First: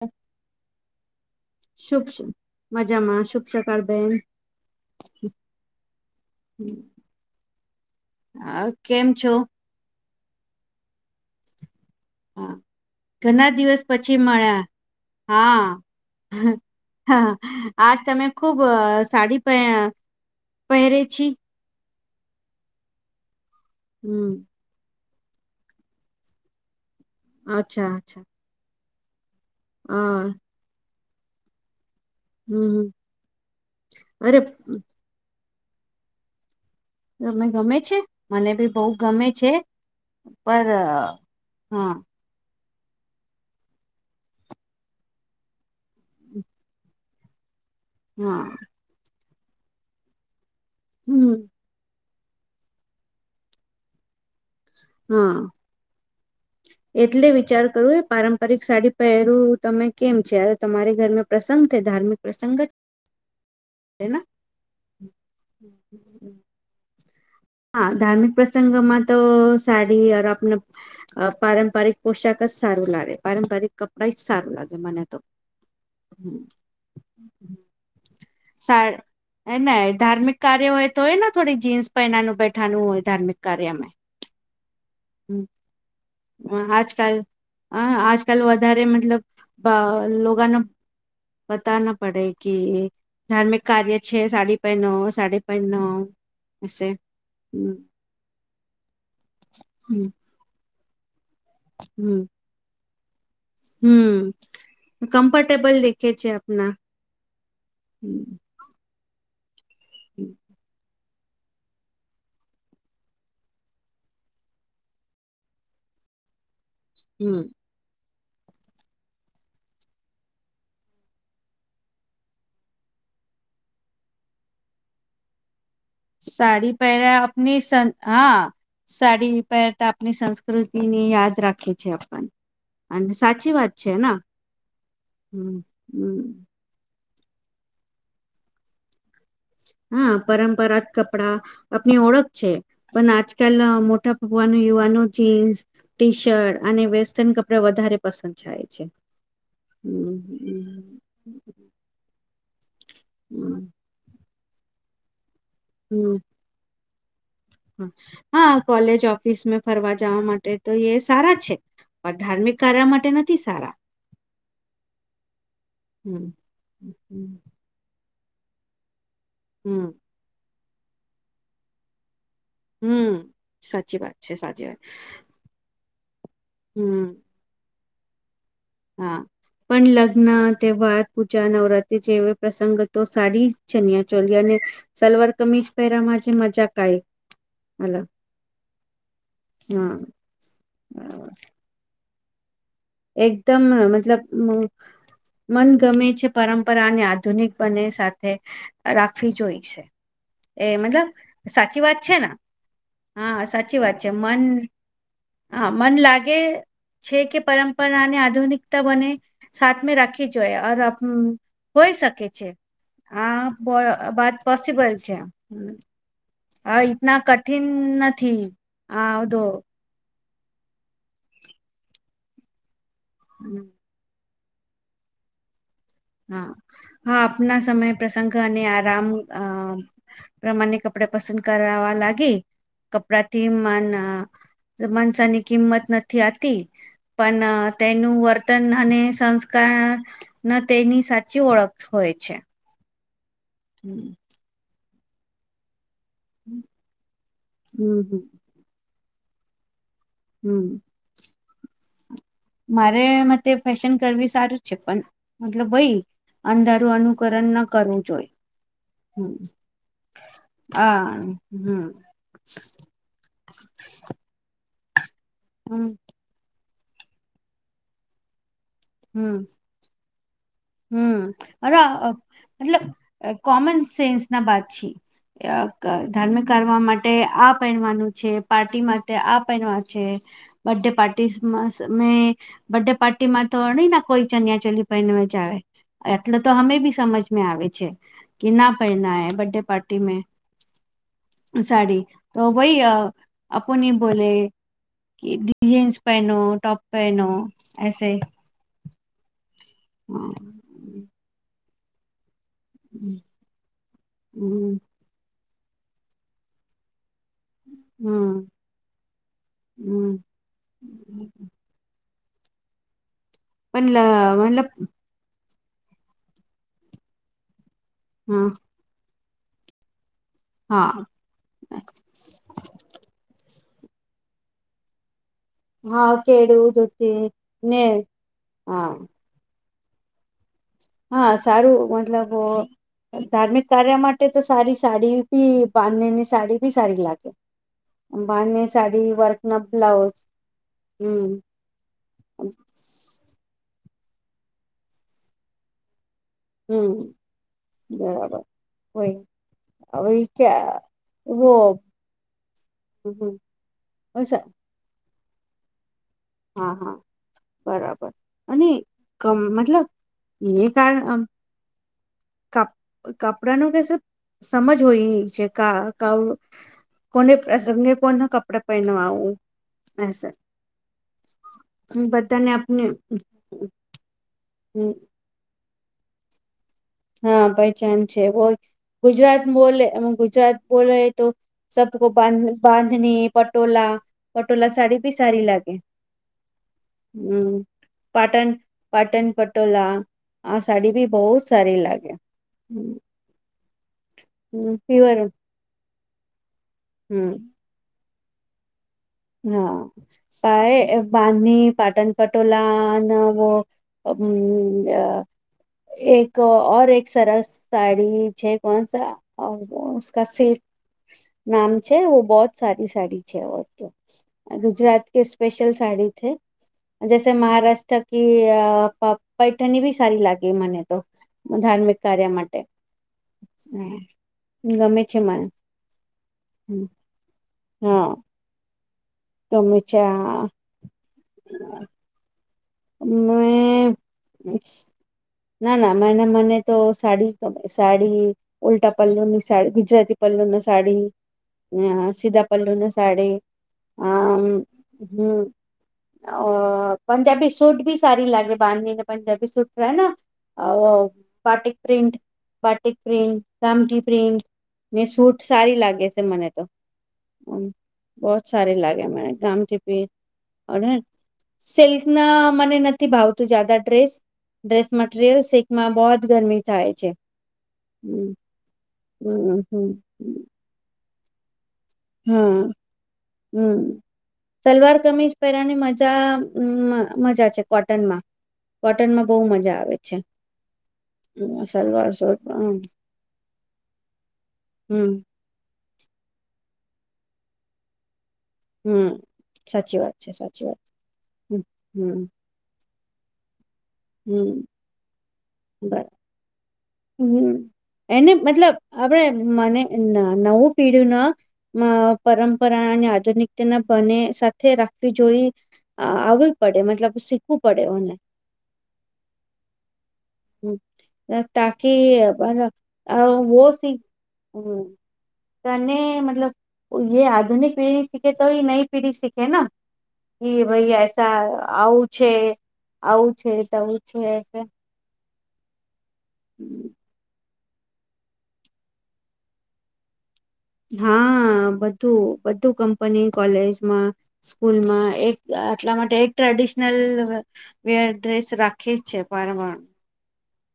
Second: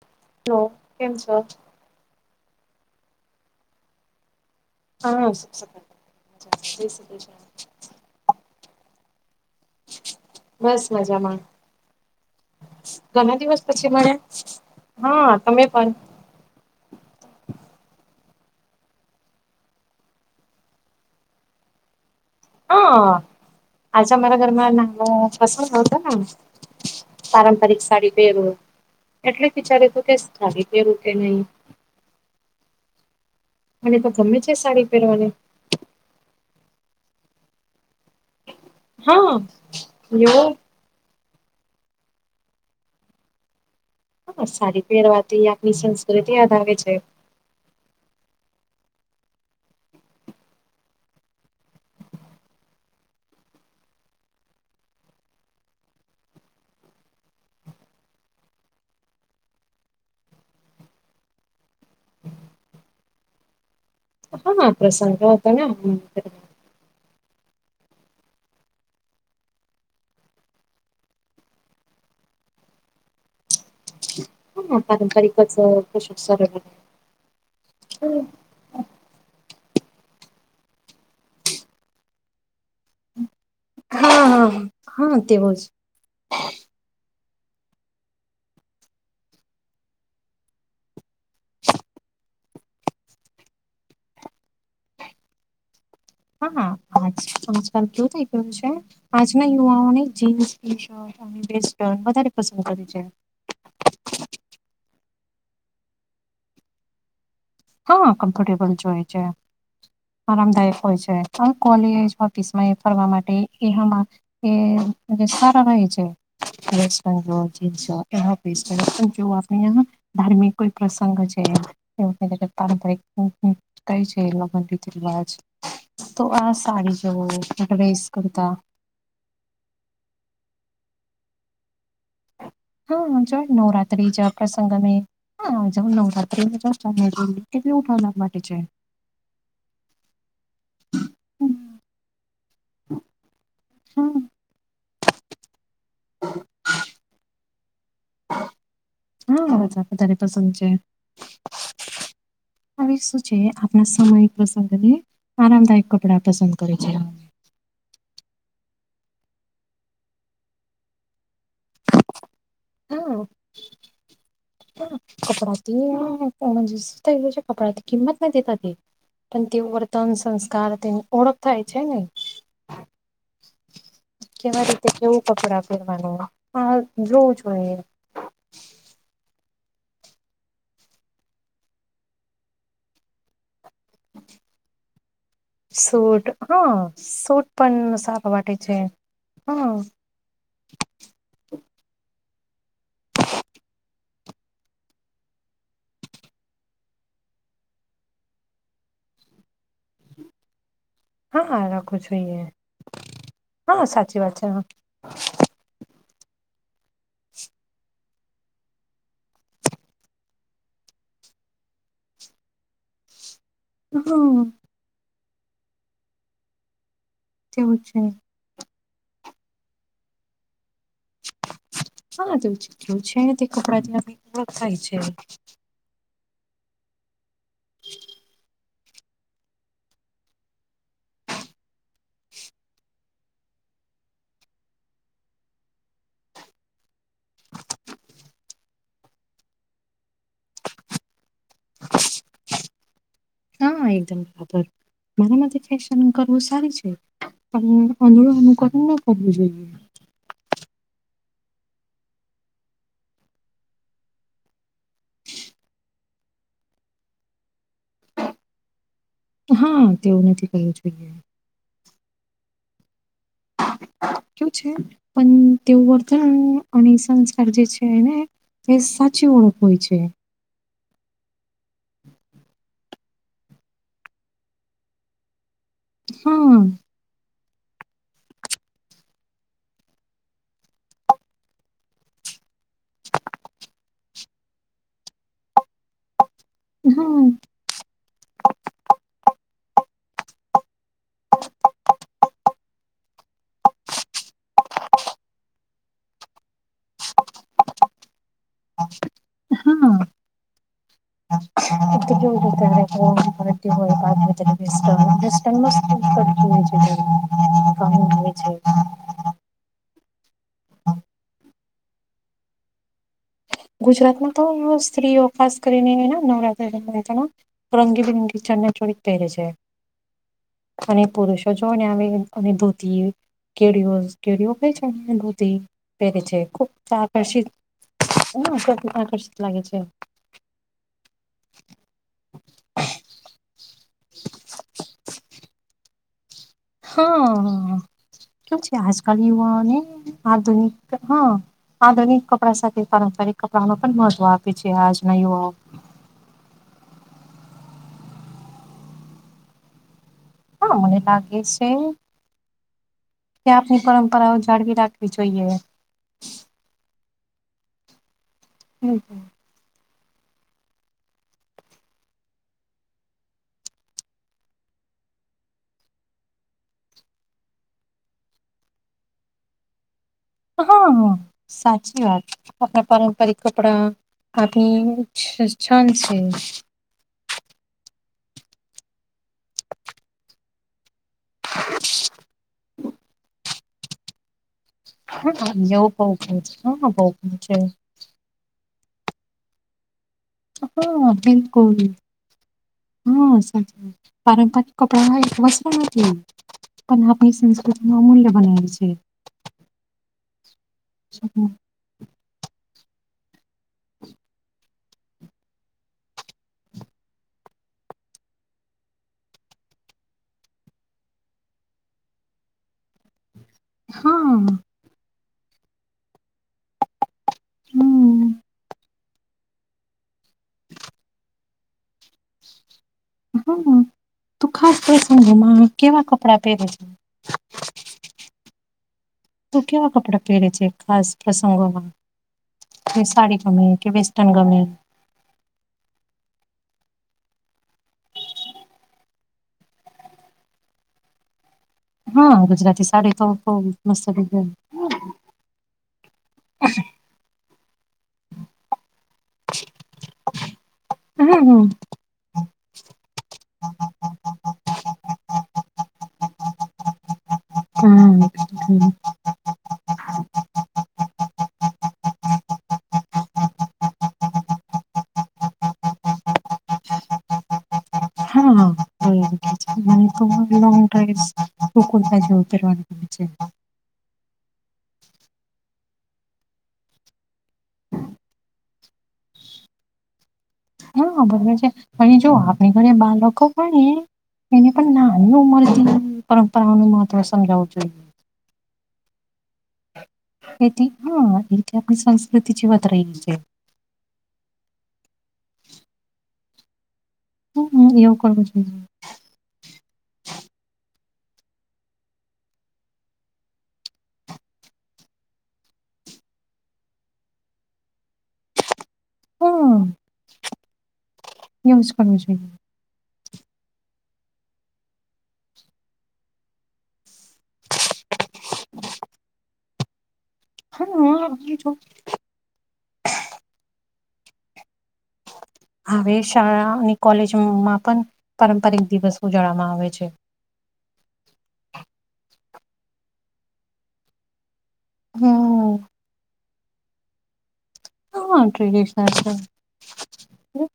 હ [inaudible] હ કેમ છો. શુભ મજામાં શુભ સકાળ બેહેન હા હ કેમ છો. બસ મજામાં. હા, ઘણા દિવસ પછી મળ્યા. હા, તમે પણ હ આજ, તમે ખુબ સાડી પ પહેરે છે. હા, આજે હમ અમારા ઘરમાં ના પસંદ આવતો ને પારંપરિક અચ્છા સાડી અચ્છા પહેરવ એટલે વિચારે તું કે હા સાડી પહેરું કે નહી હમ, હમ અને તો ગમે અરે છે, સાડી પહેરવાની તમે ગમે છે, મને બી બહુ ગમે હા છે, એવું પર હા હા, સારી પહેરવાથી આપની સંસ્કૃતિ યાદ આવે છે. હા. હમ હમ. એટલે વિચાર કરું એ પારંપરિક સાડી પહેરું તમે કેમ છે, તમારે ઘરને પ્રસંગે ધાર્મિક પ્રસંગ જ છે ને હા, પ્રસંગ હતો ને. હા, ધાર્મિક પ્રસંગ માં તો સાડી આપને પારંપરિક પોશાક જ સારું લાગે પારંપરિક ક રઈટ સાર હા, ના પારંપરિક કશું સર સાર. ધાર્મિક કાર્ય હોય તો એ ને થોડીક જીન્સ પહેનાનું બેઠાનું હોય ધાર્મિક કાર્યમે. હા, હા, હા તે બોલ. આજકાલ હ આજકાલ વધારે મતલબ લોકોગનો. બતાના પડે કે. ધાર્મિક કાર્ય છે સાડી પૈ નવ સાડ પૈ નવ. હા આજકાલ કેવુ થઈ ગયું છે આજના હમ યુવાઓને જીન્સ. ટી શર્ટ અને વેસ્ટર્ન હમ વધારે પસંદ કરે છે. હમ કમ્ફર્ટેબલ દેખે છે આપના. હા હમ કમ્ફર્ટેબલ જ હોય છે હમ આરામદાયક હોય છે. કોલેજ ઓફિસમાં એ ફરવા માટે એમાં એ સારા રહે છે. વક્સ્ટ હમ. બેંગલ. ધાર્મિક કોઈ પ્રસંગ છે. પારંપરિક છેન રી રવાજ. સાડી પહેરા આપની સ ડ્રેસ હા. કરતા સાડી પહેરતા આપણી સંસ્કૃતિની યાદ રાખે છે આપને. હા જો નવરાત્ર્રી જ પ્રસંગ મે હમ હા જ હમ નવરાત્રી જો. કેટલી ઉઠાવનાર માટે છે. હા પરંપરાત કપડા હમ, આપણી ઓળખ છે પણ આજકાલ મોટા. હા વ ન યુ નો ચેન્સ. ટી શર્ટ અને વેસ્ટર્ન કપડા વધારે પસંદ થાય છે. હ બ હમ તારી પસંદ છે. હ શું છે હમ આપણા સમય પ્રસંગને આરામદાયક હમ કપડા પસંદ કરે છે. હા કોલેજ ઓફિસ મે ફરવા જવા માટે તો એ સારા છે. પણ ધાર્મિક કાર્ય હા માટે નથી સારા. હા, કપડાથી હમ હમ કપડાથી કિંમત નથી. પણ તે હમ વર્તન સંસ્કાર તેની ઓળખ થાય છે ને. હમ સાચી વાત છે સાચી વાત. હ હમ જોવ છું એ. હા પણ લગ્ન તહેવાર પૂજા નવરાત્રી જે પ્રસંગ તો સારી. ચનિયા ચોલી અને સલવાર કમીજ પહેરામાં સૂટ જે મજાકાય હલો. વાે છે. હા હમ બરાબર. એકદમ મતલબ. મન ગમે છે પરંપરા અને આધુનિક બને સાથે રાખવી જોઈ છે. એ મતલબ હા સાચી વાત રાખવું છે ને જોઈએ હા સાચી વાત છે મન. હા મન લાગે છે કે પરમ. ની આધુનિકતા બને સાથમે રાખવી જોઈએ હોય શકે છે. આ વાત હા પોસિબલ છે. હા તના કઠિન તેવું છે નથી હ આવધો. હા તો ચીટું છે ને તે કપડા ઓળખ થાય છે. હા હા આપના સમય પ્રસંગ અને આરામ અ. પ્રમાણે કપડે પસંદ કરવાવા લાગી કપડાથી મન. માનસાની કિંમત નથી આતી. પણ તેનું વર્તન અને સંસ્કાર. ન તેની સાચી ઓળખ હોય છે. હા હમ એકદમ બરાબર મરા મ થ. કરવું હમ સારી છે પણ હમ આંધળું અનુકરણ ન કરવું જોઈએ હમ મારેમાં તે ફેશન કરવી સારું જ છે પણ મતલબ ભય અંધારું અનુકરણ ન કરવું જોઈ હમ હા તેવું નથી કરવું હ જોઈએ હમ કેવુ છે પણ હમ તેવું વર્તન અને સંસ્કાર જે છે એને એ સાચી ઓળખ હોય છે હમ્મ અરા મતલબ કોમન સેન્સ ના બાત છી ધર્મ હા કરવા માટે આ પહેનવાનું છે પાર્ટી માટે આ પહેનવા છે બર્થડે પાર્ટીમાં મે સે બર્ડે પાર્ટીમાં તો અણી ના કોઈ ચનિયા ચોલી પને જ આવે એટલે તો અમે બી સમજ મે હા આવે છે કે ના પહેનાય બર્થડે પાર્ટી મે સાડી તો વાઈ આપુ ની બોલે કે જીન્સ પહેનો ટોપ પહેનો એસે હમ્મ કેવું હોય હમ [unintelligible] મસ્ત [unintelligible] હમ્મ [inaudible] પણ લ ગુજરાતમાં તો મતલબ સ્ત્રીઓ ખાસ કરીને નવરાત્ર ની રાજામાં રંગીબિરંગી ચણિયાચોળી પહેરે છે અને હા. પુરુષો જો ને આવે અને ધોતીયુ કેડિયું હોયે [unintelligible] હા કેડિયું ધોતી ને ના અ હા આકર્ષિત લાગે છે હા સારું મતલબ ધાર્મિક કાર્ય માટે તો સારી સાડી ભી બાંધણી ની સાડી બી સારી લાગે. હા હ કે બાંધણી છે સાડી આજકાલ વર્ક ના યુવાને બ્લાઉઝ આધુનિક હમ હા આધુનિક કપડા સાથે પારંપરિક કપડા ન પણ મહત્વ આપે છે આજના યુવાઓ હમ્મ બરાબર હોય હ હા મને લાગે છે કે આપની પરંપરાઓ અચ્છા જાળવી રાખે રાખવી જોયે હા હા બરાબર અનેકમ મતલબ એ કાર કપ કપડા ન કે સમજ હોય છે કા ક કોને પ્રસંગે કોને કપડે પહેનવાવું એસ હા હા સાચી વાત આપને આપણા પારંપરિક કપડા આધી છ છાનસે હા પહેચાન છે હોય ગુજરાત બોલે એ ગુજરાત બોલે તો સબકો બાંધ બાંધણી પટોલા પટોલા સાડી બી સારી હા, લાગે એવું બહુ ગમે છે. હા બહુ ગમે છે હમ્મ પાટન પાટન પટોલા આ સાડી ભી બહુત કો હા સાચી વાત પારંપારિક કપડા હ પ્યોર એક વસ્ત્ર નથી પણ હમ આપની સંસ્કૃતિમાં અમૂલ્ય બનાલી છે હા પાાય બાંધની પાટણ પટોલા નવ અમ અમ આ એક ઔર એક સરસ સાડી છે કોનસા ઓર ઉસકા સિલ્ક નામ છે બહુત સારી સાડી છે હા ગુજરાત કે સ્પેશલ સાડી થે જૈસે મહારાષ્ટ્ર કિ હમ અ પૈઠણી બી સારી લાગે મને તો ધાર્મિક કાર્ય માટે હા હમ, તું ખાસ ગમે છે મને પ્રસમંગમાં કેવા કપડા પહેરે છે. હમ, હા. તોું ગમે કેવા છે કપડા પહેર આ છે ખાસ પ્રસંગોમાં કે સાડી ગમે કે મેં વેસ્ટર્ન ગમે. ના ના મને મને તો સાડી ગમે સાડી. ઉલ્ટા પલ્લો ની સાડી ગુજરાતી પલ્લોવ ના સાડી. અ હા સીધાપલ્લુ ગુજરાતી ન તો સાડી બહુ મસ્ત અ. હમ અ પંજાબી. સુટ ભી સારી લાગે બાંધનીને પંજાબી સુટ. હમ હમ પાટિક પ્રિન્ટટ. પ્રામટી પ્રિ ને સૂટ સારી લાગે છે, મને તો. હમ્મ, બહત સાર હમ્મ. લાગે મ ગામથીપી. સિલ્ક ના મને નથી ભાવતું જાદા ડ્રેસ. ડ્રેસ મટીરિયલ શીકમાં બહત ગરમી થાય છે. હમ [unintelligible] લંગ હમ હમ ડ્રાઈવ ટુકરતા જેતરવા હા છે. હમ. સલવાર કમીજ પહેરાની મજા મજા છે કોટનમાં. કોટનમાં બહુ મજા આવે છે. હબરોબર છે, સલવાર અને જો સૂટ આપણી હમ ઘરે બાળકો પણ. એને પણ હમ નાની ઉમર પરંપરાનું મહત્વ સમજાવવું જોઈએ. હમ સાચી વાત. છે સાચી વાત એથી હા હમ એથી આપણી હમ સંસ્કૃતિ બત્ર રહી છે. હમ્ બરા. હમ હમ્મ, એવું એને કરવું મતલબ જોઈએ. આપણેે મને નવું પીઢું ના. અ પરંપરા અને આધુનિકતાના બને સાથે રાખવી જોઈ. આવવી પડે મતલબ શીખવું પડેને. હા, હ એવું જ તાકી કરવું જોઈએ. વો સ હમ. ત મતલબ એ આધુનિક પીઢી સીખે તો નઈ પીઢી સીખે. એ ભાઈ હા, અને એસાા જો આવું છે, આવું છે, તોું છે. હવે શાળા અને કોલેજમાં પણ પારંપરિક દિવસ ઉજવવામાં આવે છે. હા બધું બધું કંપની કોલેજમાં. સ્કૂલમાં એક હમ્મ, આટલા માટે એક ટ્રેડિશનલ. બે હા ડ્રેસ રાખી જ ટ્રેડિશનલ છે, પંવાર.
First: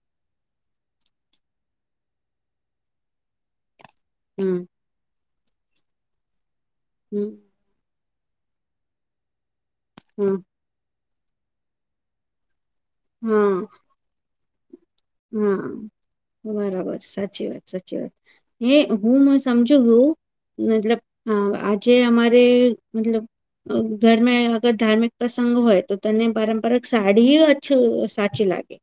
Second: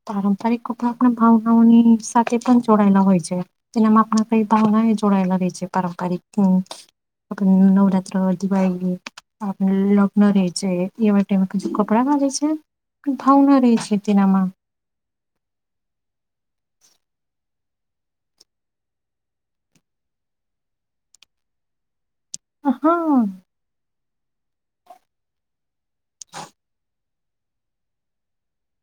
પારંપરિક કપડા આપણા ભાવનાઓની સાથે પણ જોડાયેલા હોય છે, જેનામાં આપણા. હમ ભાવના જોડાલા રહ છે, હમ પારંપરિક નવ. દિવાળી આપ લગ્ન હમ રે છે, એવામેીું કપડાં ખજે છે. હા ભાવના રહી છે, તેનેમામાં. હા બરાબર સાચી વાત સાચી વાત. હે હું સમજુું મતલબ આજે અમારે. આપ હા મતલબ. ઘરમે અગર ધાર્મિક પ્રસંગ હોય તો તને પારંપરિક સાડી સાચી લાગે.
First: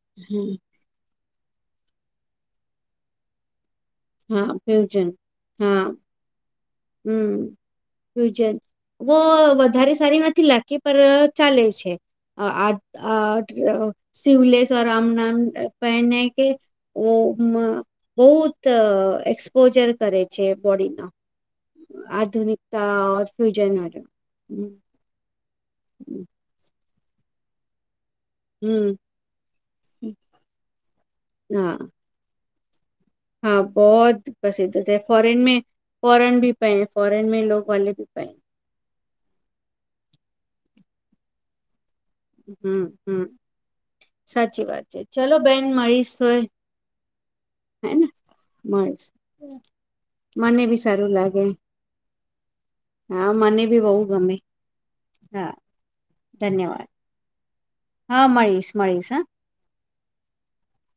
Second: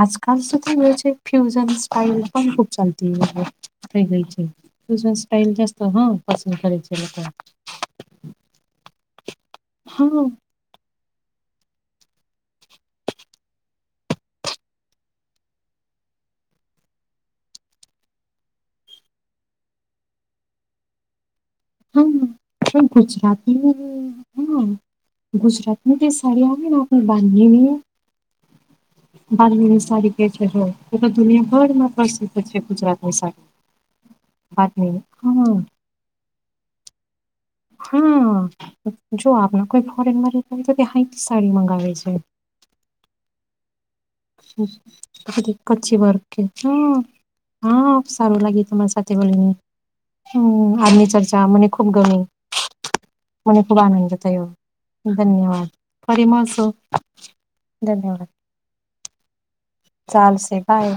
આજકાલ હમ સુધી વ છે, ફ્યુઝન સ્ટાાઈલ પણ ખૂબ ચાલતી. થઈ ગ છે, હા ત ફ્યુઝન સ્ટાઇલ જાસ્ત હા પસંદ કરે છે, લોકો. ફ્યુજન ઓ વધારે હા સારી હા નથી લાગતી પર ચાલે છે. આ શિવલેશવ રામ નામ પહેને કે. ઓ બહુત એક્સપોજર કરે છે, બોડીડીને. પણ આધુનિકતા ફ્યુજન હ. ગુજરાત ની તે સાડી આવે ને આપણે બાંધીની. હમ બાની સારી કે છે, એ હા દુનિયાભરમાં પ્રસિદ્ધ છે, ગુજરાત. હા બહુત પ્રસિદ્ધ થ ફોરેન હા મે ફોરેન ભી પ ફોરેન મે લોકો. હા જો આપણા કોઈ ફોરેન તો સાડી મંગાવે છે. હમ હમ સાચી વાત છે, ચલોો બેન મળીશ તોય. હમ હા સારું લાગે તમારી મળશે સાથે બોલીને. મને હમ બી આદની સારું લાગે ચર્ચા મને ખૂબ ગમ. હા મને ખૂબ બી બહુ આનંદ ગમે થયો હા ધન્યવાદ ફરી માસો. ધન્યવાદ હા મળીશ મળીશ હ. ચાલશે બાય.